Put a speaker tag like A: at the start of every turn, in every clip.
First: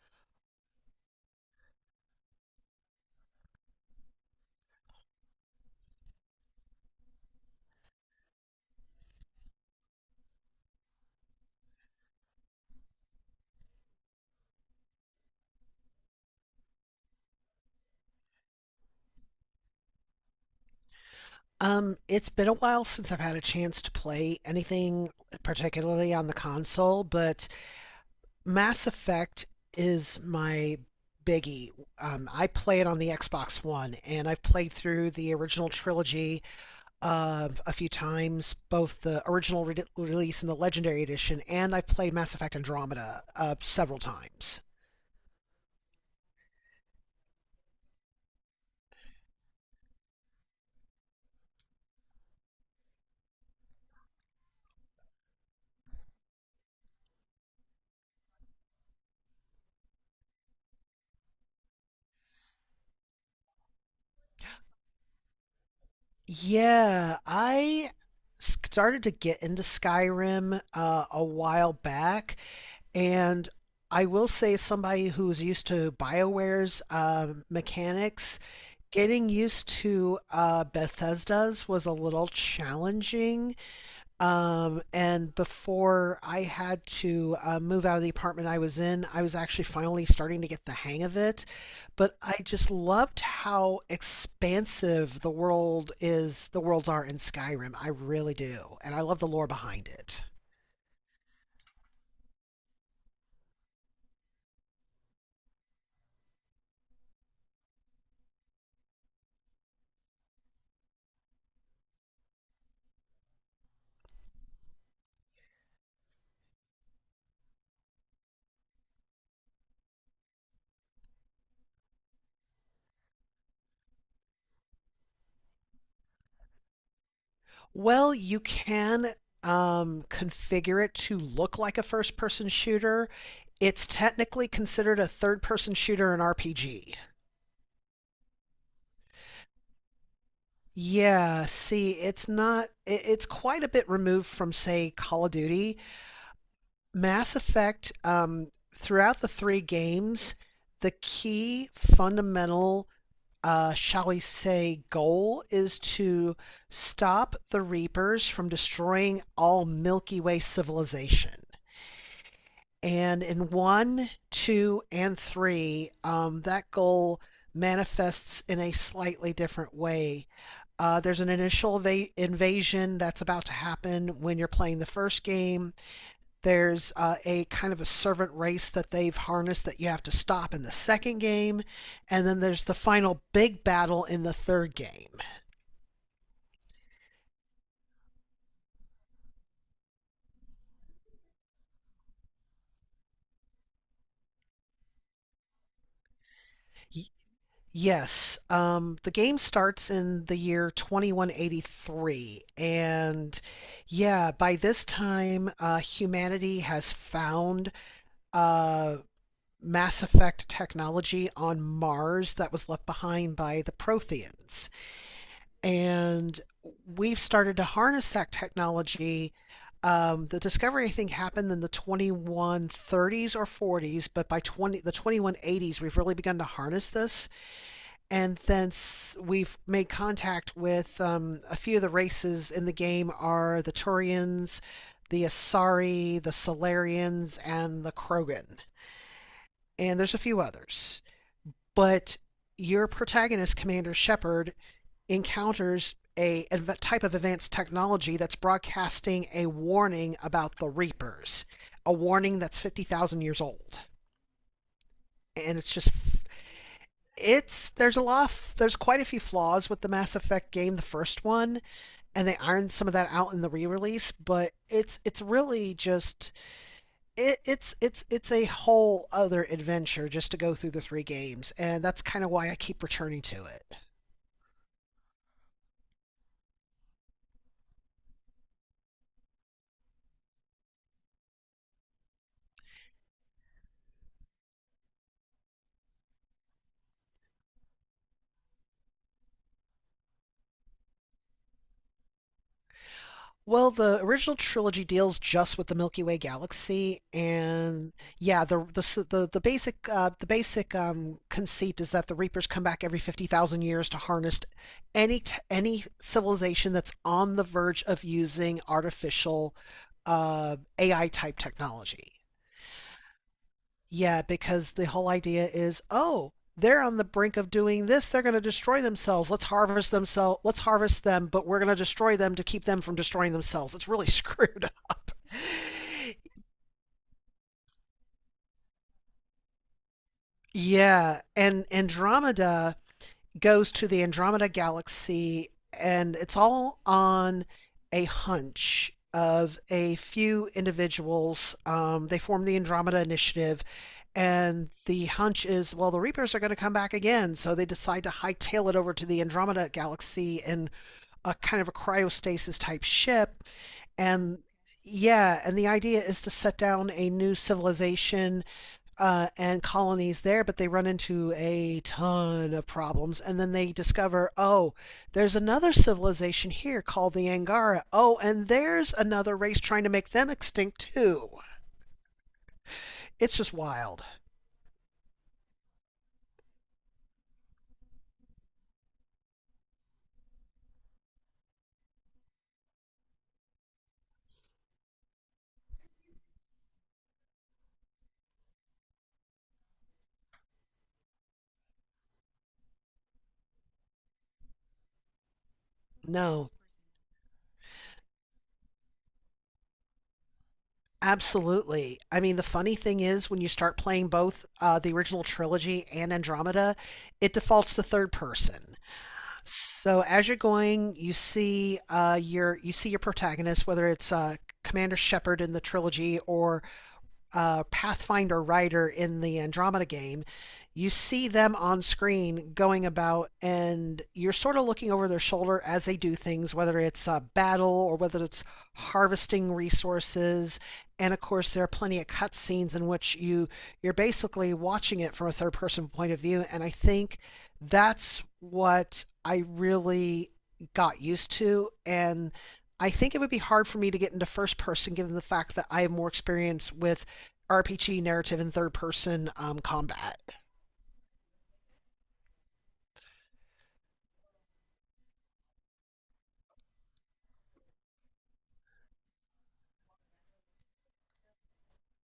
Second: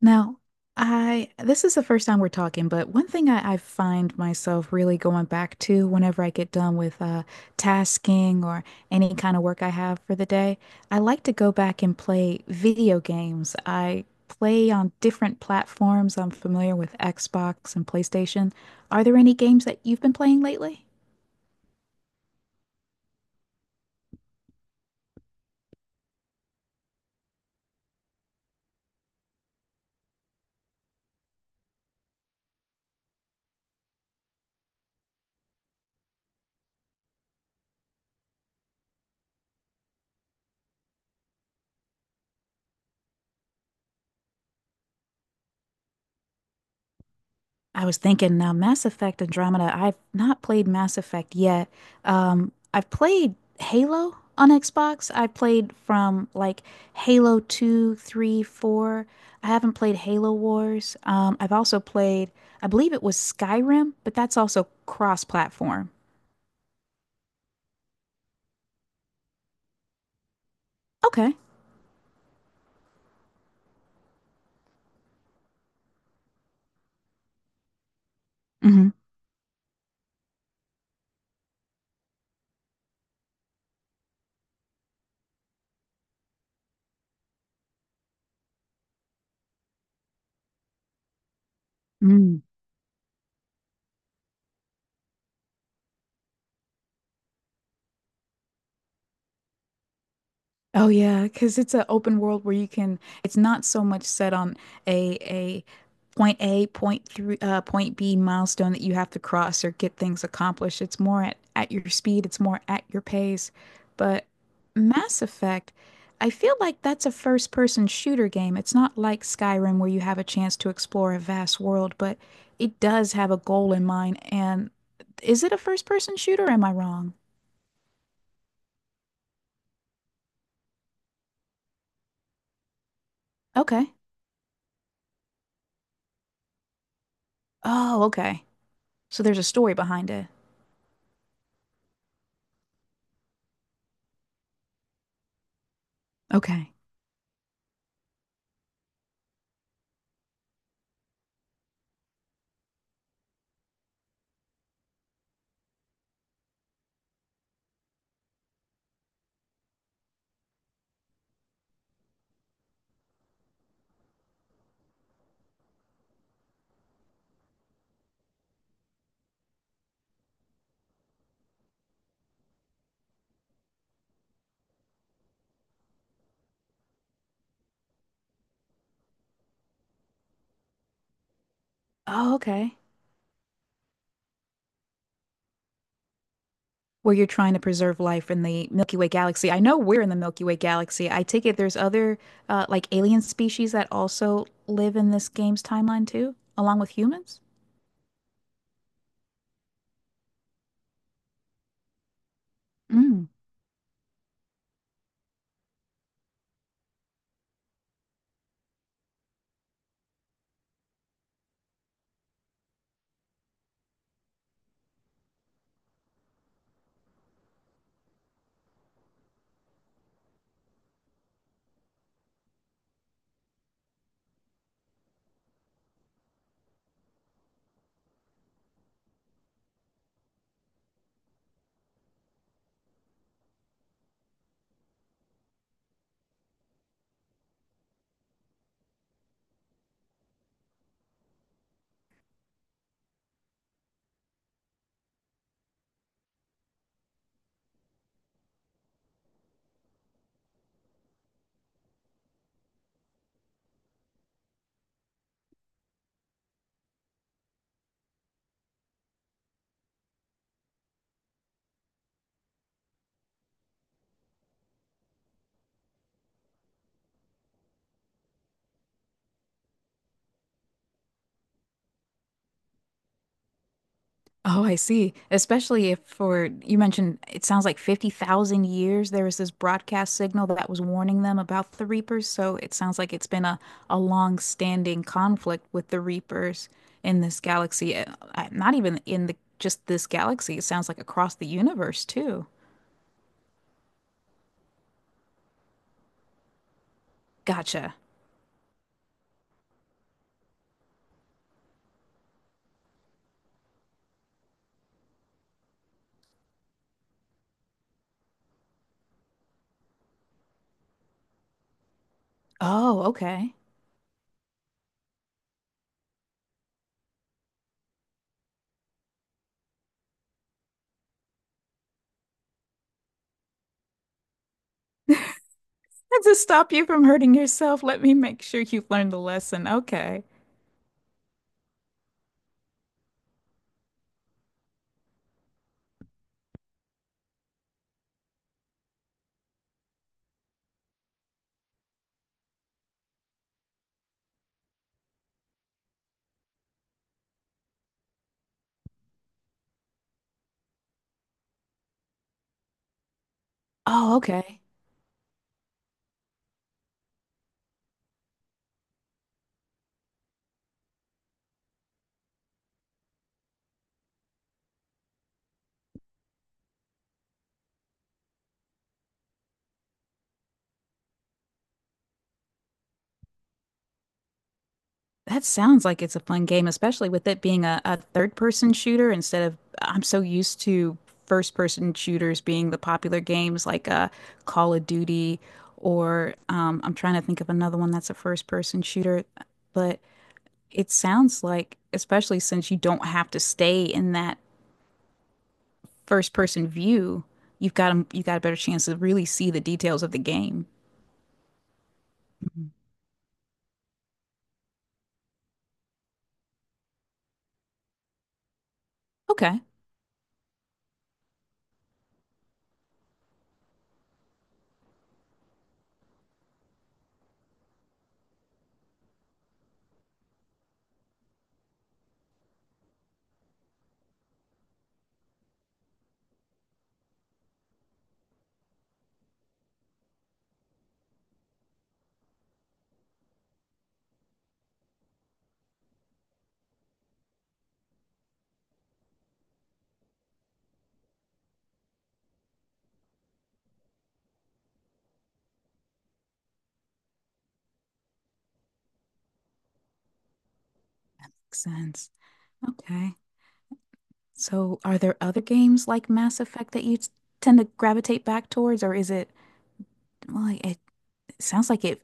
A: Now, I this is the first time we're talking, but one thing I find myself really going back to whenever I get done with tasking or any kind of work I have for the day. I like to go back and play video games. I play on different platforms. I'm familiar with Xbox and PlayStation. Are there any games that you've been playing lately?
B: It's been a while since I've had a chance to play anything, particularly on the console, but Mass Effect is my biggie. I play it on the Xbox One, and I've played through the original trilogy a few times, both the original release and the Legendary Edition, and I've played Mass Effect Andromeda several times.
A: I was thinking now, Mass Effect Andromeda. I've not played Mass Effect yet. I've played Halo on Xbox. I played from like Halo 2, 3, 4. I haven't played Halo Wars. I've also played, I believe it was Skyrim, but that's also cross-platform.
B: Yeah, I started to get into Skyrim a
A: Okay.
B: while back. And I will say, somebody who's used to BioWare's mechanics,
A: Mm-hmm.
B: getting used to Bethesda's was a little challenging. And before I had to move out of the apartment I was in, I was actually finally starting to get the hang of it. But I
A: Mm-hmm.
B: just loved how expansive the world is, the worlds are in Skyrim. I really do. And I love the lore behind it.
A: Oh yeah, because it's an open world where you can. It's not so much set on a point A, point three, point B milestone that you have to cross or get things accomplished. It's more at your speed. It's more at your pace. But Mass Effect, I feel like that's a first person shooter game. It's not like Skyrim where you have a chance to explore a vast world, but it does have a goal in mind. And is it a first person shooter? Or am I wrong?
B: Well, you can configure it to look like a first person shooter. It's
A: Okay.
B: technically considered a third person shooter in RPG.
A: Oh, okay. So there's a story behind it.
B: Yeah, see, it's not, it, it's quite a bit removed from, say, Call of Duty.
A: Okay.
B: Mass Effect, throughout the three games, the key fundamental, shall we say, goal is to stop the Reapers from destroying all Milky Way civilization. And in one, two, and three, that goal manifests in a slightly different way. There's an initial invasion that's about to happen when you're playing the first game. There's a kind of a servant race that they've harnessed that you have to stop in the second game. And
A: Oh,
B: then there's the
A: okay.
B: final big battle in the third game.
A: Where you're trying to preserve life in the Milky Way galaxy. I know we're in the Milky Way galaxy. I take it there's other like alien species that also live in this game's timeline too, along with humans?
B: Yes, the game starts in the year 2183,
A: Mm.
B: and yeah, by this time, humanity has found uh, Mass Effect technology on Mars that was left behind by the Protheans, and we've started to harness that technology. The discovery, I think, happened in the 2130s or 40s, but by 20 the 2180s, we've really begun to harness this, and thence we've made contact with a few of the races in the game are the Turians, the Asari, the Solarians, and the Krogan. And there's a few others. But your protagonist, Commander Shepard, encounters a type of advanced technology that's broadcasting a warning about the Reapers, a warning that's 50,000 years old. And it's just it's there's there's quite a few flaws with the Mass Effect game, the first one, and they ironed some of that out in the re-release, but it's really just it, it's a whole other adventure just to go through the three games, and that's kind of why I keep returning to it.
A: Oh, I see. Especially if for you mentioned it sounds like 50,000 years there was this broadcast signal that was warning them about the Reapers, so it sounds like it's been a long-standing conflict with the Reapers in this galaxy. Not even in the just this galaxy. It sounds like across the universe too.
B: Well, the original trilogy deals just with the Milky Way galaxy, and
A: Gotcha.
B: yeah, the basic the basic conceit is that the Reapers come back every 50,000 years to harness any civilization that's on the verge of using artificial AI type technology.
A: Oh, okay.
B: Yeah, because the whole idea is, oh, they're on the brink of doing this. They're going to destroy themselves. Let's harvest themselves. Let's harvest them, but we're going to destroy them to keep them from destroying themselves. It's really screwed up.
A: to stop you from hurting yourself, let me make sure you've learned the lesson. Okay.
B: Yeah, and Andromeda goes to the Andromeda galaxy, and it's all on a hunch of a few individuals. They form the Andromeda Initiative. And the hunch is, well, the Reapers are going to come back again. So they decide to hightail it over to the Andromeda Galaxy in a kind of a cryostasis type ship.
A: Oh,
B: And
A: okay.
B: Yeah, and the idea is to set down a new civilization and colonies there, but they run into a ton of problems. And then they discover, oh, there's another civilization here called the Angara. Oh, and there's another race trying to make them extinct too. It's just wild.
A: That sounds like it's a fun game, especially with it being a third person shooter instead of I'm so used to first person shooters being the popular games like Call of Duty or I'm trying to think of another one that's a first person shooter. But it sounds like, especially since you don't have to stay in that first
B: No.
A: person view, you got a better chance to really see the details of the game.
B: Absolutely. I mean, the funny thing is when you start playing both the original trilogy and Andromeda, it defaults to third person.
A: Okay,
B: So as you're going, you see your protagonist, whether it's Commander Shepard in the trilogy or Pathfinder writer in the Andromeda game, you see them on screen going about, and you're sort of looking over their shoulder as they do things, whether it's a battle or whether it's harvesting resources. And of course, there are plenty of cutscenes in which you're basically watching it from a third-person point of view. And I think that's what I really got used to, and I think it would be hard for me to get into first person given the fact that I have more experience with RPG narrative in third person combat.
A: that makes sense. Okay. So, are there other games like Mass Effect that you tend to gravitate back towards, or is it, well, it sounds like it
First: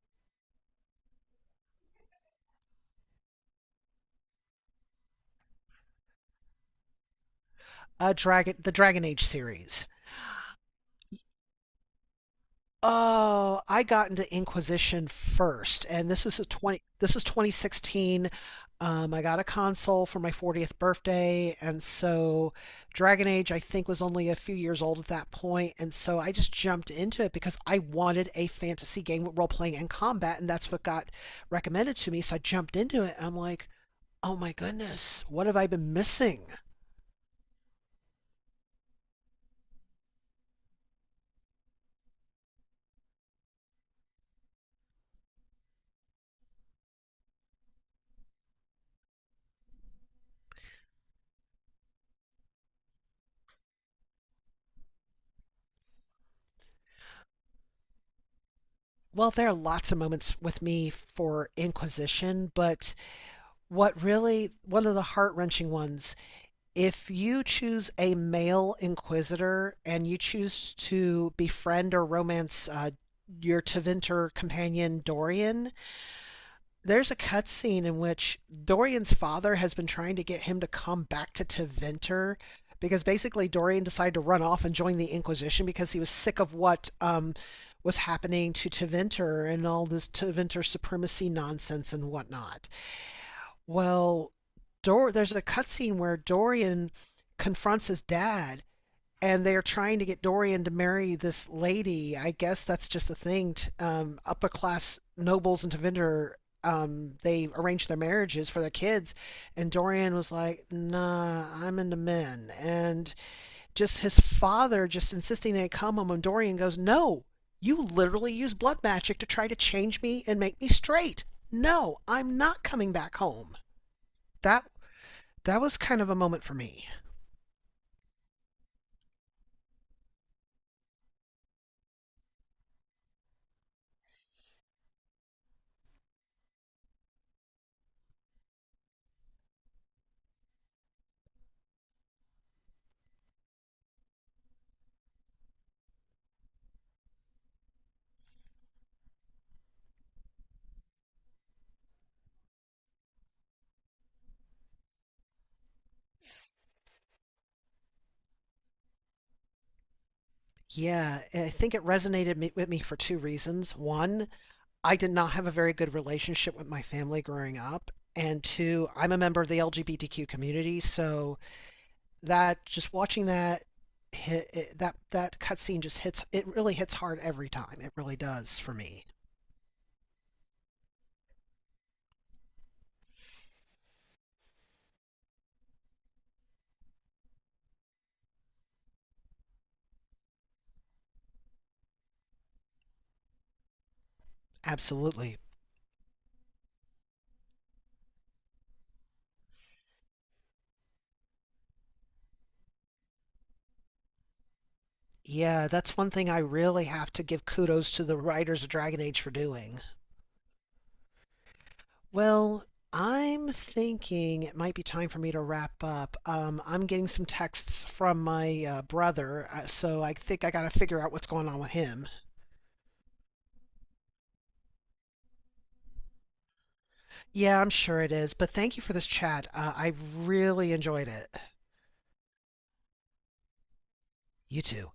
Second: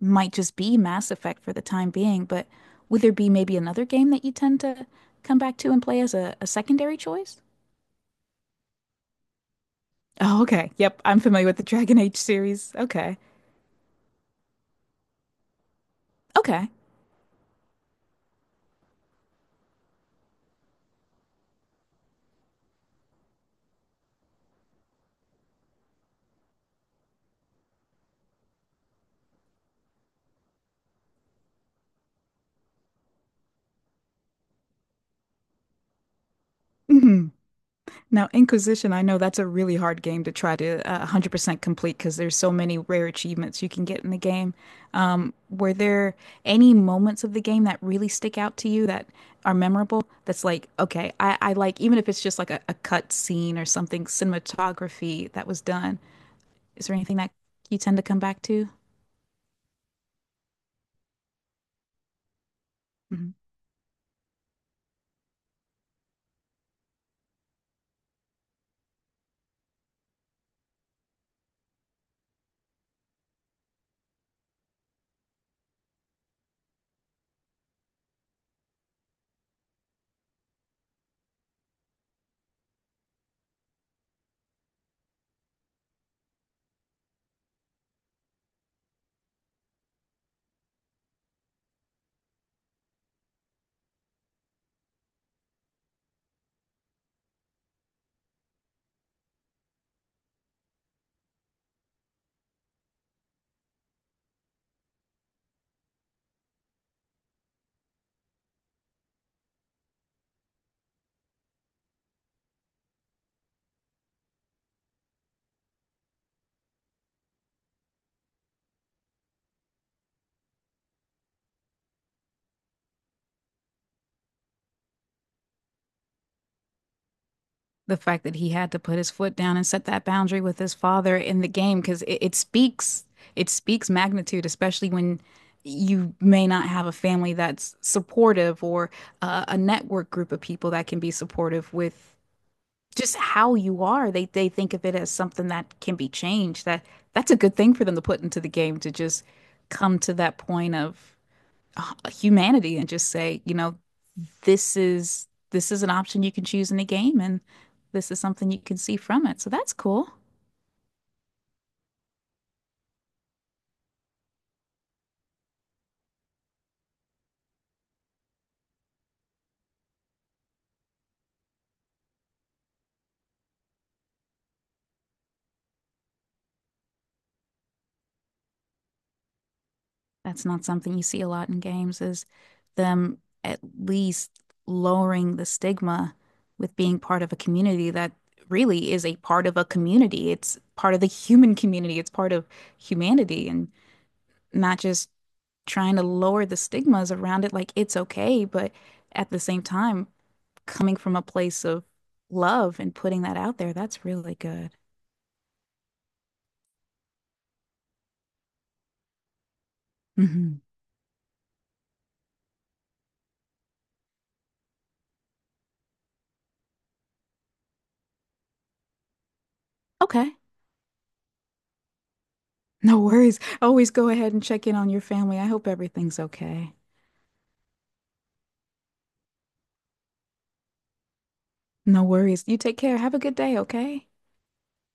A: might just be Mass Effect for the time being, but would there be maybe another game that you tend to come back to and play as a secondary choice?
B: The Dragon Age series.
A: Oh, okay. Yep, I'm familiar with the Dragon Age series. Okay.
B: Oh, I got into Inquisition first, and this is a
A: Okay.
B: twenty. This is 2016. I got a console for my 40th birthday, and so Dragon Age I think was only a few years old at that point, and so I just jumped into it because I wanted a fantasy game with role playing and combat, and that's what got recommended to me. So I jumped into it. And I'm like, oh my goodness, what have I been missing?
A: Mhm. Now, Inquisition, I know that's a really hard game to try to 100% complete because there's so many rare achievements you can get in the game. Were there any moments of the game that really stick out to you that are memorable? That's like, okay, even if it's just like a cut scene or something, cinematography that was done. Is there anything that you tend to come back to?
B: Well, there are lots of moments with me for inquisition, but one of the heart wrenching ones, if you choose a male inquisitor and you choose to befriend or romance your Teventer companion Dorian, there's a cutscene in which Dorian's father has been trying to get him to come back to Teventer because basically Dorian decided to run off and join the Inquisition because he was sick of what was happening to Teventer and all this Teventer supremacy nonsense and whatnot. Well, there's a cutscene where Dorian confronts his dad and they are trying to get Dorian to marry this lady. I guess that's just a thing. Upper class nobles in Tevinder, they arrange their marriages for their kids, and Dorian was like, "Nah, I'm into men." And just his father just insisting they come home, and Dorian goes, "No, you literally use blood magic to try to change me and make me straight. No, I'm not coming back home." That that was kind of a moment for me.
A: The fact that he had to put his foot down and set that boundary with his father in the game because it, it speaks magnitude, especially when you may not have a family that's supportive or a network group of people that can be supportive with just how you are. They think of it as something that can be changed. That that's a good thing for them to put into the game, to just come to that point of humanity and just say, this is an option you can choose in the game, and this is something you can see from it. So that's cool.
B: Yeah, I think it resonated with me for two reasons. One, I did not have a very good relationship with my family growing up. And two, I'm a member of the LGBTQ community, so that just watching that hit it, that that cutscene just hits it really hits hard every time. It really does for me.
A: That's not something you see a lot in games, is them at least lowering the stigma with being part of a community that really is a part of a community. It's part of the human community. It's part of humanity and not just
B: Absolutely.
A: trying to lower the stigmas around it like it's okay, but at the same time, coming from a place of love and putting that out there, that's really good.
B: Yeah, that's one thing I really have to give kudos to the writers of Dragon Age for doing.
A: Hmm.
B: Well, I'm thinking it might be time for me to wrap up. I'm getting some texts from my brother, so I
A: Okay.
B: think I got to figure out what's going on with him.
A: No worries. Always go ahead and check in on your family. I hope everything's okay.
B: Yeah, I'm sure it is, but thank you for this chat. I really enjoyed it.
A: No worries. You take care. Have a good day, okay?
B: You too.